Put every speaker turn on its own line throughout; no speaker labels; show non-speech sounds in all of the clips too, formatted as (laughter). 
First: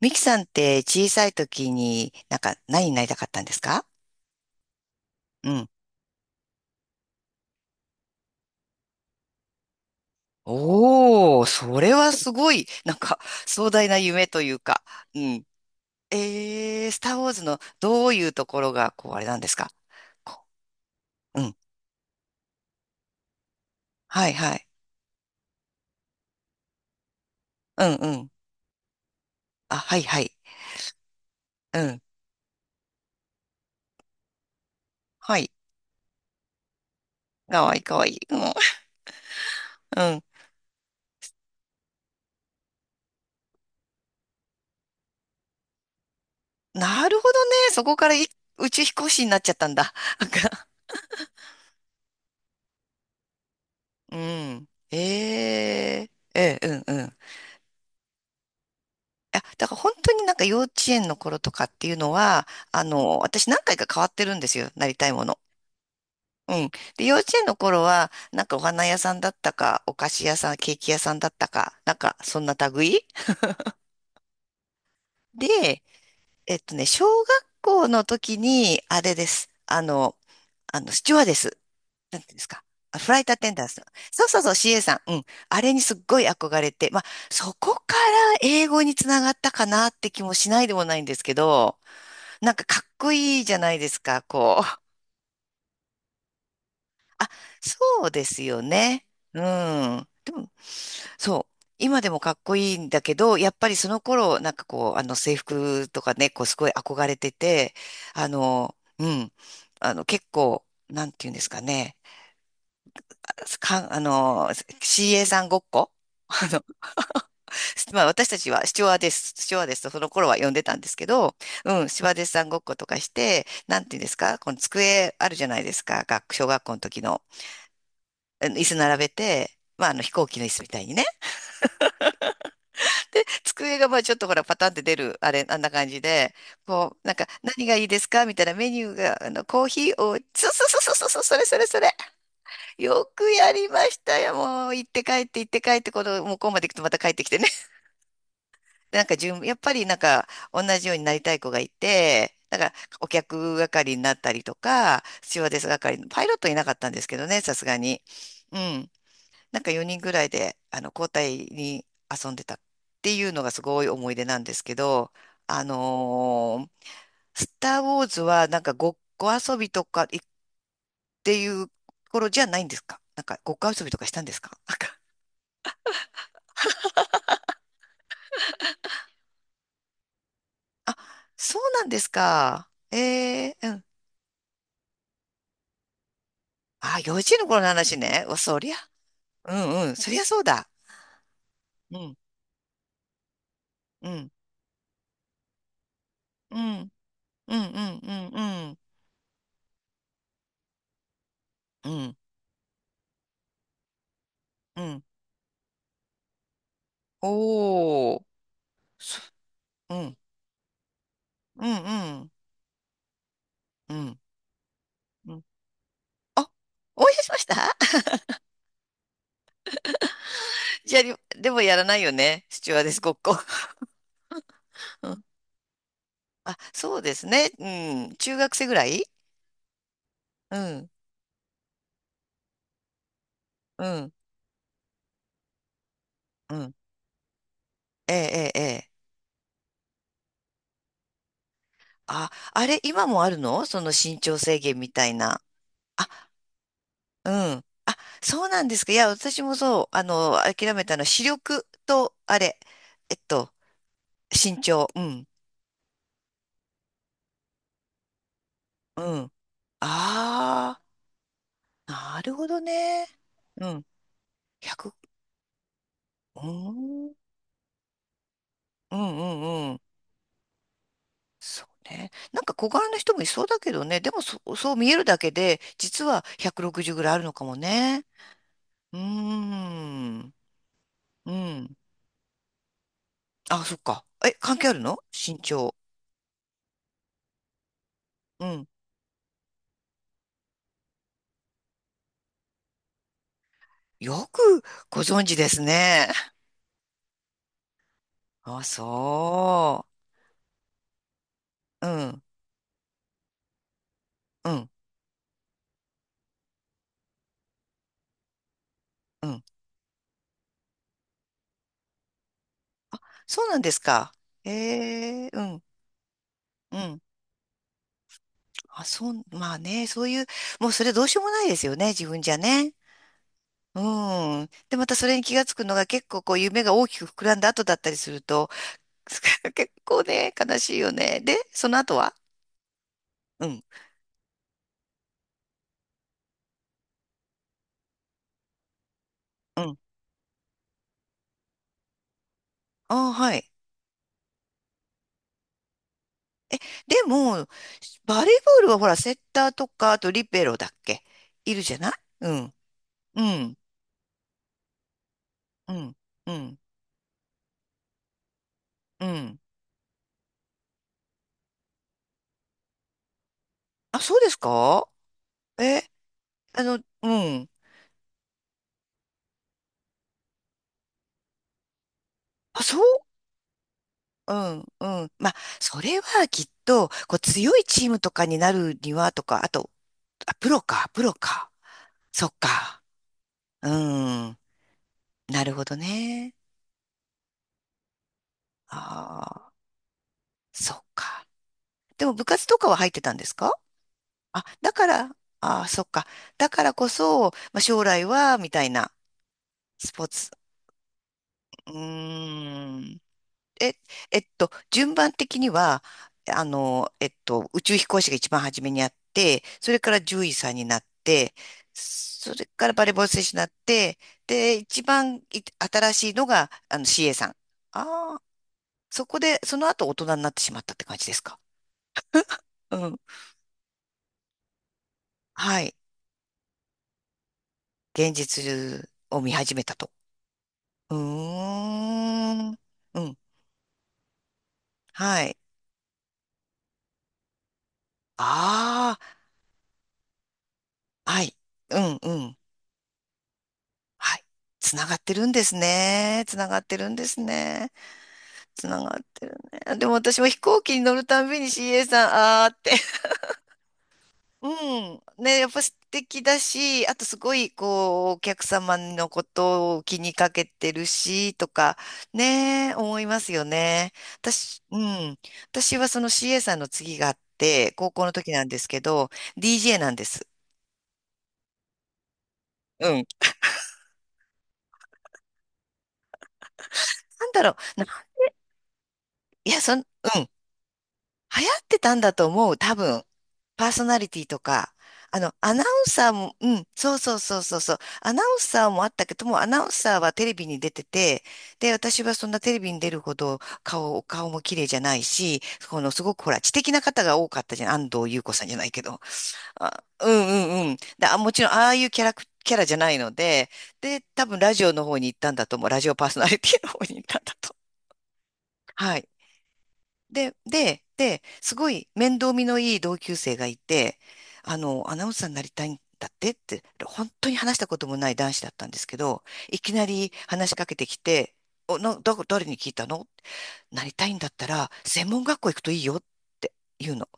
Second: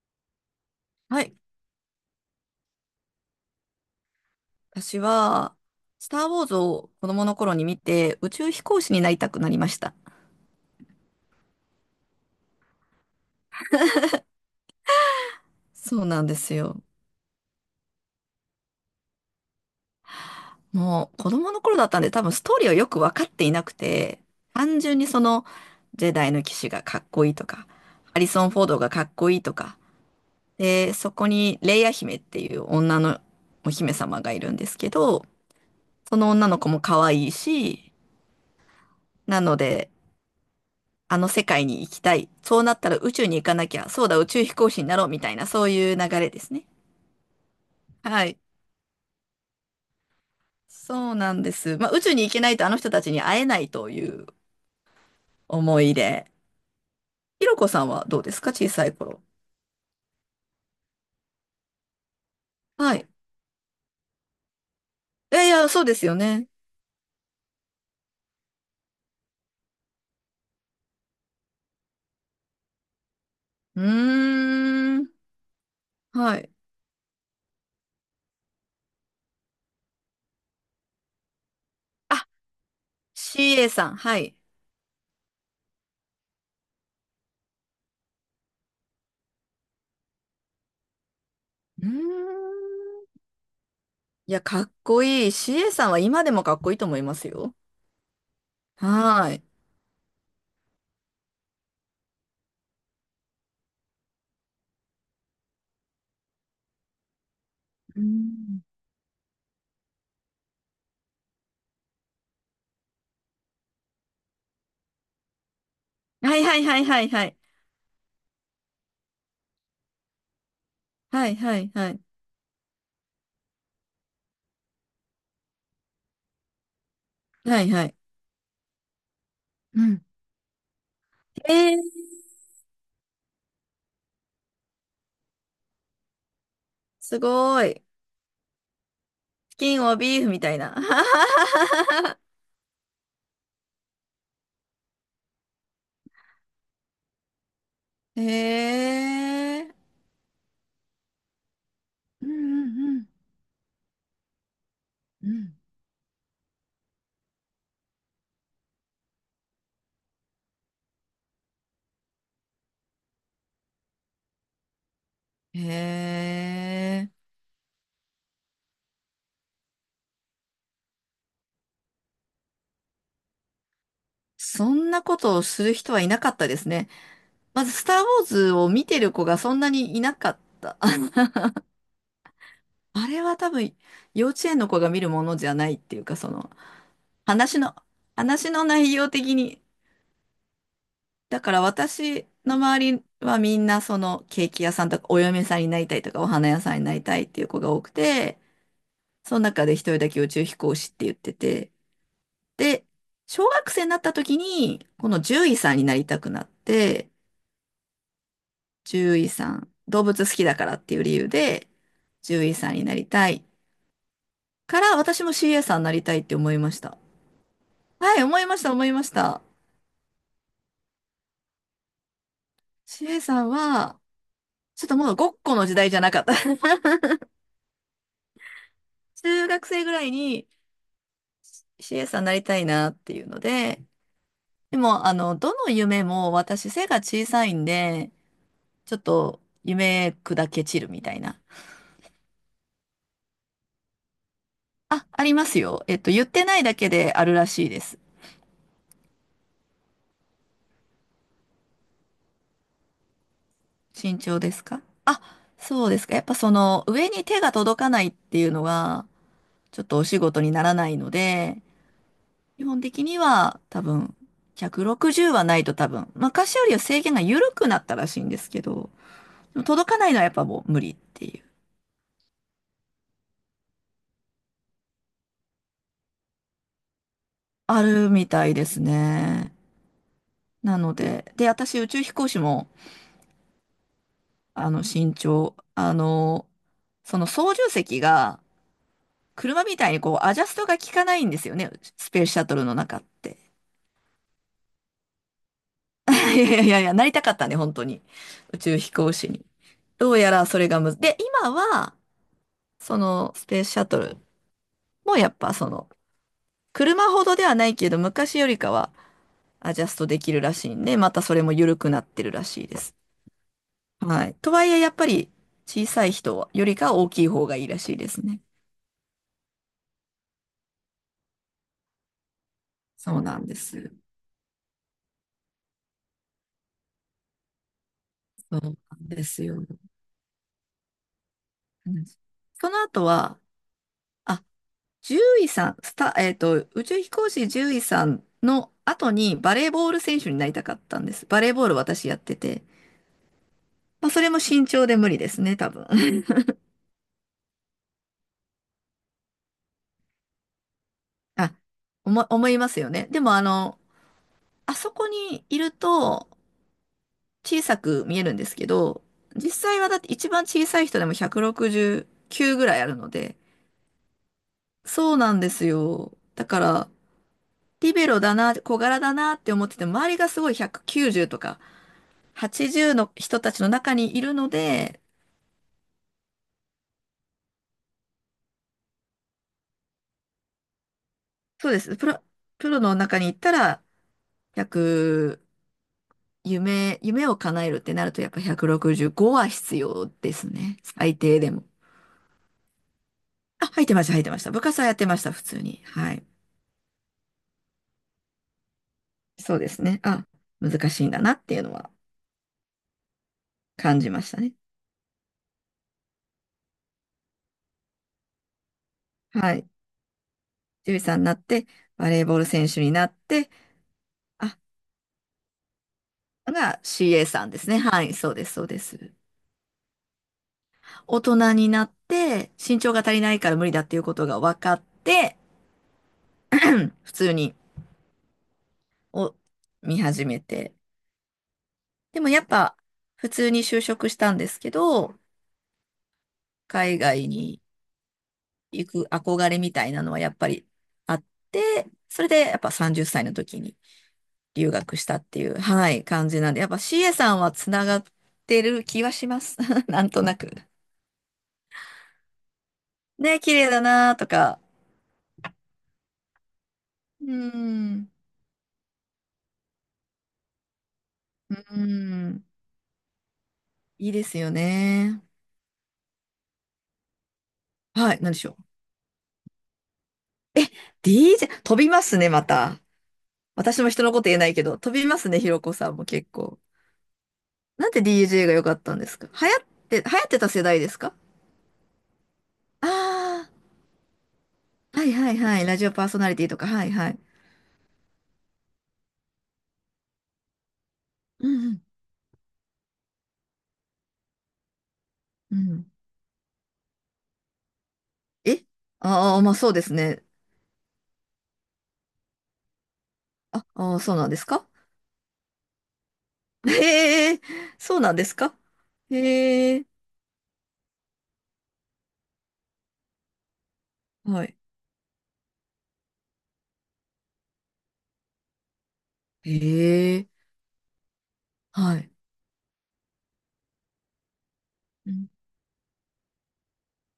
ミキさんって小
は
さい
い。
時になんか何になりたかったんですか？
私
う
は、
ん。
スター・ウォーズを子供の頃に見て、宇宙飛行士になりたくなりました。
おお、それはすごい、なんか壮大な夢というか。うん。
そうなんですよ。
スター・ウォーズのどういうところが、こう、あれなんですか？こ
もう、子
う
供
ん。
の頃だったんで、多分ストーリーをよく分かっていなくて、
はいはい。
単純にジェダイの騎士がかっこいいとか、
うんう
ハリ
ん。
ソン・フォードがかっこいいと
あ、
か、
はいはい。
で、そこに
う
レイヤ
ん。
姫っていう女のお姫様がいるんですけど、
はい。
その女の子も可愛い
かわいい
し、
かわいい。うん。
なので、
うん。
あの世界に行きたい。そうなったら宇宙に行かなきゃ。そうだ、宇宙飛行士になろうみたいな、そういう流れですね。
なるほどね。そこから
はい。
宇宙飛行士になっちゃったんだ。なんか
そうなんです。まあ、宇宙に行けないとあの人たちに会えないとい
う
う
ん。
思いで。
うんうん。
ひろこさんはどうですか？小さい頃。
いや、だから本当になんか幼稚園の頃とかっていうのは、
はい。
私何回か変わってるんですよ、なりたいも
い
の。
やいや、そうですよね。
うん。で、幼稚園の頃は、なんかお花屋さんだったか、お菓子屋さん、ケーキ屋さんだったか、なんかそんな類
うーん。
で、
はい。
小学校の時に、あれです。スチュワーデス。なん
あ、
ていうんですか？あフライトアテンダン
CA
スの。
さん。は
そう
い。
そうそう、CA さん。うん。あれにすっごい憧れて、まあ、そこから英語につながったかなって気もしないでもないんですけど、
う
なん
ー
かかっこ
ん。
いいじゃないですか、
いや、
こ
かっ
う。
こいい。CA さんは今でもかっこいいと思いま
(laughs)
す
あ、
よ。
そうですよね。
はー
う
い。
ん。そう。今でもかっこいいんだけど、やっぱりその頃、なんかこう、あの制服とかね、こうすごい憧れてて、
うん。
うん。結構、なんていうんですかね。か、あの、CA さんごっこ。 (laughs)
はい
あ
は
の、
いはいはいはい。
(laughs) まあ私たちはスチュワーデスとその頃は呼んでたんですけ
は
ど、
いはい
うん、
は
ス
い。
チュワーデスさんごっことかして、なんていうんですか、この机あるじゃないですか、小学校の時の、
はいはい。
あの椅子並べて、
う
まああの
ん。
飛行機の椅子みたいにね。
えー、
(laughs) で、机がまあちょっとほらパタンって出る、あれ、あんな感じで、こう、なん
す
か
ご
何が
い。
いいですかみたいなメニューが、
チ
コー
キン
ヒー
を
を、そう
ビーフみ
そう
たいな。
そうそうそう、それそれそれ。
(laughs)
よくやりましたよ、もう。行って帰って行って帰って、この向こうまで行くとまた帰ってきてね。
へ
なんか順、やっ
え。
ぱりなんか同じようになりたい子がい
うん
て、だから
う
お
ん
客係になったりとか、
う
ス
んう
チュワー
ん。
デス係、パイロットいなかったんですけどね、さすがに。うん。なんか4人ぐらいで、交代に遊んでたっていうのがすごい思い出なんですけど、あ
へ
のー
え。
スター・ウォーズはなんかごっこ遊びとかていう頃じゃないんですか？なんかごっこ遊びとかしたんですか？
そ
なん
ん
か、
なことをする人はいなかったですね。まず、スター・ウォーズを見てる子がそんなにいなかった。(laughs) あ、
あ、そうなんですか？
あれは多
え
分、
え、
幼稚園の子が見るものじゃないっていうか、
あ、幼稚園の
話
頃の
の、
話ね。お、
話
そ
の
りゃ、
内容的
う
に、
んうん、そりゃそうだ。
だから
うん、
私の周りはみんなそ
う
の
ん、
ケーキ屋さんとかお嫁さんになりたいとかお花
う
屋さん
ん、う
に
ん、
なりたいっていう
う
子が多く
ん、う
て、
ん、うん、
その中で一人だけ宇宙飛行士って言ってて、
うん、
で、小学生になった時
う
に
ん。
この獣医さんになりたくなって、
おー、
獣
そ
医さん、
う
動
ん、
物好きだからっていう理由
うん、
で
うん、
獣医さんになりたい
うん、
から私
う
も
ん。
CA さんになりたいって
あ、
思いました。
思い出しました。
はい、思いました、思いました。
(laughs) じゃあ、でもやらないよね。スチュワーデスごっ
CA
こ。
さんは、ちょっと
(laughs) う
もう
ん、
ごっこの時代じゃなかった。
あ、そう
(laughs)
ですね。うん、中学生ぐらい。
中学生ぐらいに、
うん、
CA さんになりたいなっていうので、
うん、
でも、どの夢も
う
私
ん。
背が小さいんで、
ええ、ええ、ええ。
ちょっと夢砕け散るみたいな。
あ、あれ、今もあるの、その身長制限みた
あ、
い
あり
な。あ、
ますよ。えっと、言ってないだけであ
う
るら
ん。
しいで
あ、
す。
そうなんですか？いや、私もそう、諦めたの視力と、あれ、えっと、
身長で
身
すか
長。う
あ、
ん。
そうですか。やっぱその上に手が届かないっていうのが、
うん。
ちょっとお仕事になら
あ
ないので、
あ、なるほど
基本的
ね。
には
う
多
ん。
分、
100、
160はないと多分、
うー
昔よりは制
ん。う
限
ん
が緩くなったらしいんですけど、
う
でも
んうん。
届かないのはやっぱもう無理っていう。
そうね。なんか小柄な人もいそうだけどね。でもそう見えるだけで、実は160ぐらいあるのかも
あ
ね。
るみたいです
うー
ね。
ん。
なの
う
で、で、
ん。
私宇宙飛行士も、
あ、そっか。え、関係
あ
ある
の、
の、
身
身
長、
長？
あの、その操縦席が、
うん。
車みたいにこう、アジャストが効かないんですよね、スペースシャトルの中って。
よくご存知ですね。
(laughs) いやいやいや、なりたかったね、本当に。宇
あ、
宙飛行士に。
そ
どうやらそれがむず、で、今
う。う
は、
ん、
そのスペースシャトル
うん、
もやっぱその、車ほどではないけど、昔よりかは
うん。
アジャストできるらしいんで、またそれも緩くなってるらしいです。
そうなんですか？
はい。とはいえ、やっぱ
ええ、
り
うん、
小さい人はより
う
か
ん。
大きい方がいいらしいですね。
あ、そう、まあね、そういう、もうそれどうしようもないですよね、自分じゃね。
そうなんで
う
す。
ん。で、またそれに気がつくのが結構こう夢が大きく膨らんだ後だったりすると、
そうなんです
(laughs)
よ。
結構ね、悲しいよね。で、その
う
後
ん。
は、
その後は、
うん、
あ、獣医さん、スタ、宇宙飛行士獣医さんの後にバ
う
レー
ん。
ボール選手になりたかったんです。バレーボール私やってて。
ああ、はい。
まあ、それも身長で無理ですね、多分。(laughs)
でも、バレーボールはほら、セッターとか、あとリベロだっけ、
あ、
いるじゃない？
思、
う
思
ん、
いますよね。で
う
も、
ん、
あそこにいる
うん、
と、
うん、
小さく見えるんですけど、
うん。
実際はだって一番小さい人でも169ぐらいあるので、
あ、そうですか？
そうなんです
え、
よ。だから、
うん。
リベロだな、小柄だなって思ってても、周りがすごい190とか
あ、そう、
80の人たちの中にい
う
るの
ん、う
で、
ん。まあ、それはきっと、こう、強いチームとかになるにはとか、あと、あ、プロか、プロか。
そうです。プロ、
そっ
プロ
か。
の中に行った
う
ら、
ん。
1
なるほどね。
夢、夢を叶えるってなると、やっぱ165は
ああ、
必要です
そ
ね。
っ
最
か。
低でも。
でも部活とかは入ってたんですか？
あ、入ってました、入ってまし
あ、
た。部
だ
活
か
はやっ
ら、
てました、普
あ
通
あ、
に。
そっか。
はい。
だからこそ、まあ、将来は、みたいな、
そうです
ス
ね。
ポー
あ、
ツ。
難しいんだなっていう
う
のは
ーん。え、
感じましたね。
順番的には、宇宙飛行士が一番初めにあって、
はい。
それから獣医さんになっ
獣医さんにな
て、
って、バレーボ
そ
ール
れ
選
から
手
バ
に
レーボ
な
ール
っ
選手にな
て、
って、で、
あ、
一番新しいのが、
が
CA
CA
さん。
さんですね。はい、
ああ、
そうです、そうで
そ
す。
こで、その後大人になってしまったって感じで
大
すか？
人になって、
う
身長
ん。
が足りないから無理だっていうことが分かって、
はい。
普通に、
現実を見
を
始めたと。
見始めて。
う
でもやっ
ーん。
ぱ、
うん。
普通に就職したんですけど、
はい。
海外に行
あ
く憧れみたいなのはやっぱり
あ、
あ
は
っ
い。う
て、
ん、う
それ
ん。
でやっぱ30歳の時に
はい。
留
つなが
学
っ
し
て
たっ
るん
て
で
い
す
う、はい、
ね。
感
つ
じ
な
なん
が
で、
っ
やっ
て
ぱ
るんで
CA
す
さんは
ね。
つながって
つな
る
がっ
気は
て
し
る
ます。
ね。で
(laughs)
も
なん
私
と
も
な
飛
く。
行機に乗るたんびに CA さん、あーって。
ね、綺麗だなと
(laughs) う
か。
ん。ね、やっぱ素敵だし、あとす
うー
ごい、こ
ん。
う、お客様のことを気にかけてるし、と
うー
か、
ん、
ね、思いますよね。
いいですよ
私、うん。
ね。
私はその CA さんの次があって、高校の
はい、
時
何で
な
し
ん
ょ
ですけど、DJ なんです。
う。え、DJ、飛びますね、また。
うん。
私も人のこと言えないけど、飛びますね、ひろこさんも結構。
なんだろう。
なんで DJ が良かったんですか？流
いや、
行っ
うん。
て、流行ってた世代ですか？
流行ってたんだと思う、多分。
あ
パーソナリティとか。
あー、はいはい
ア
は
ナウン
い、ラジオパー
サー
ソナ
も、
リティ
う
と
ん、
か、はい
そう
は
そう
い。
そうそうそう。アナウンサーもあったけども、アナウンサーはテレビに出てて、
う
で、
ん
私はそんなテレビに出るほどお顔も綺麗じゃないし、
うん、う
この
ん。
すごくほら、知的な方が多かったじゃん。安藤優子さんじゃ
え、
ないけど。
ああー、まあそうで
あ、
す
う
ね。
んうんうん。で、あ、もちろん、ああいうキャラじゃないので、
あ、あー、
で、
そう
多
なんで
分
す
ラジ
か？
オの方に行ったんだと思う。ラジオパーソナリティ
(laughs)
の方に行ったんだ
へえ、
と。
そうなんですか？
はい。
へえ、
で、すごい面倒見のいい同級生がいて、
はい。
アナウンサーになりたいんだってって、本当に話したこともない男子だったんですけど、
へ
いきなり
え、
話しかけてきて、お、な、
はい。
だ、誰に聞いたの？なりたいんだったら、専
う
門
ん。
学校行くといいよって言うの。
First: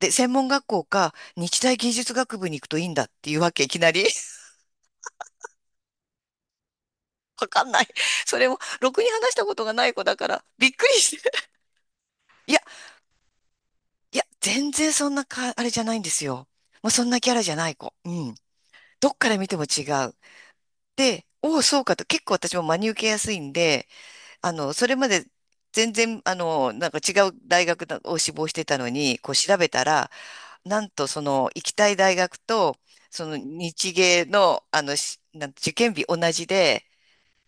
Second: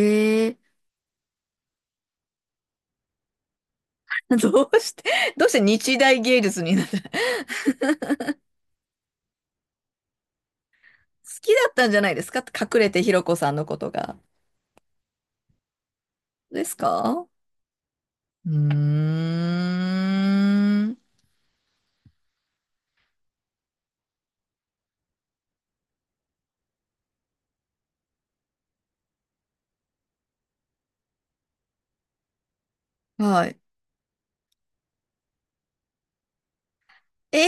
で、専門
え、
学校か、日大技術学部に行くといいんだっていうわけ、いきなり。
(laughs) どうして、(laughs) どうして日大芸術になった？ (laughs) 好
(laughs) わかんない。それも、ろくに話したことがない子だから、びっくりして。
きだったんじゃないですか？
(laughs) いや
隠れてひろこさんのこと
い
が。
や、全然そんなか、あれじゃないんですよ。
です
もうそんな
か？
キャラじゃない子。うん。
うー
どっから見ても違う。
ん。
で、おお、そうかと、結構私も真に受けやすいんで、それまで全然、なんか違う大学だを志望してたのに、こう調べたら、なんとその行きたい大学と、その
はい。
日芸の、しなん受験日同じで、
え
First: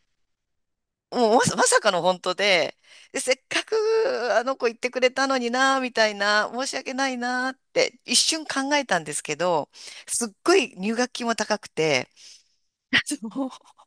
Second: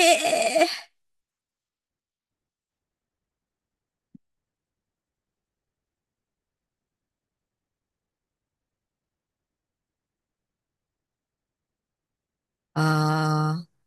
え、
もう(laughs) まさかの本当で、で、せっかくあの子言ってくれたのにな、みたいな、申し訳ないなって一瞬考えたんですけど、すっごい入学金も高くて、(laughs) そう、
ああ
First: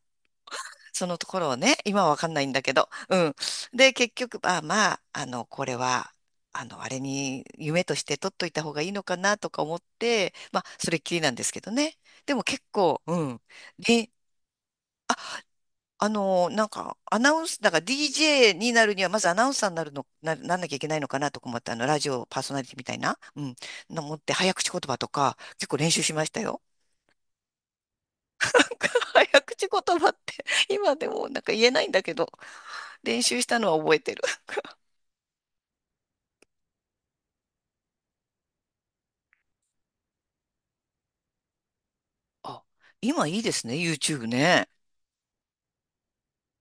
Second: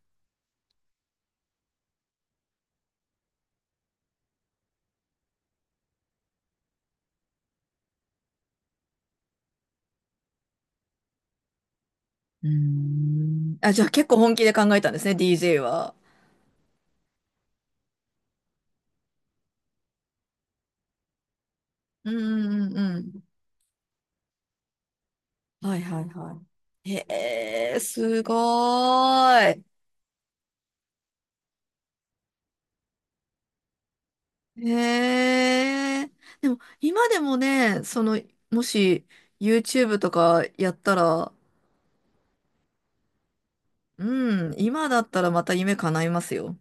そのところをね、今はわかんないんだけど、うん。で、結局、あ、まあ、これは、あれに夢として取っといた方がいいのかなとか思って、まあ、それっきりなんですけどね。でも
ー、うー
結構、うん。
ん。あ、じゃあ結
り
構本気で考えたんですね、DJ は。
なんか、アナウンス、だから DJ になるには、まずアナウンサーになるの、なんなきゃいけないのかなとか思って、ラジ
う
オパーソナ
ん
リ
う
ティ
ん
みたい
う
な、
ん。
うん、の持って、早口言葉とか、結
は
構
い
練
は
習
い
しました
は
よ。
い。へえ、すご
なんか早
ー
口言葉って、(laughs) 今でもなんか言えないんだけど、練習したのは覚えてる。
い。
(laughs)
へえ。でも、今でもね、その、もし、YouTube とかやったら、
あ、今いいですね、YouTube
うん、
ね。
今だったらまた夢叶いますよ。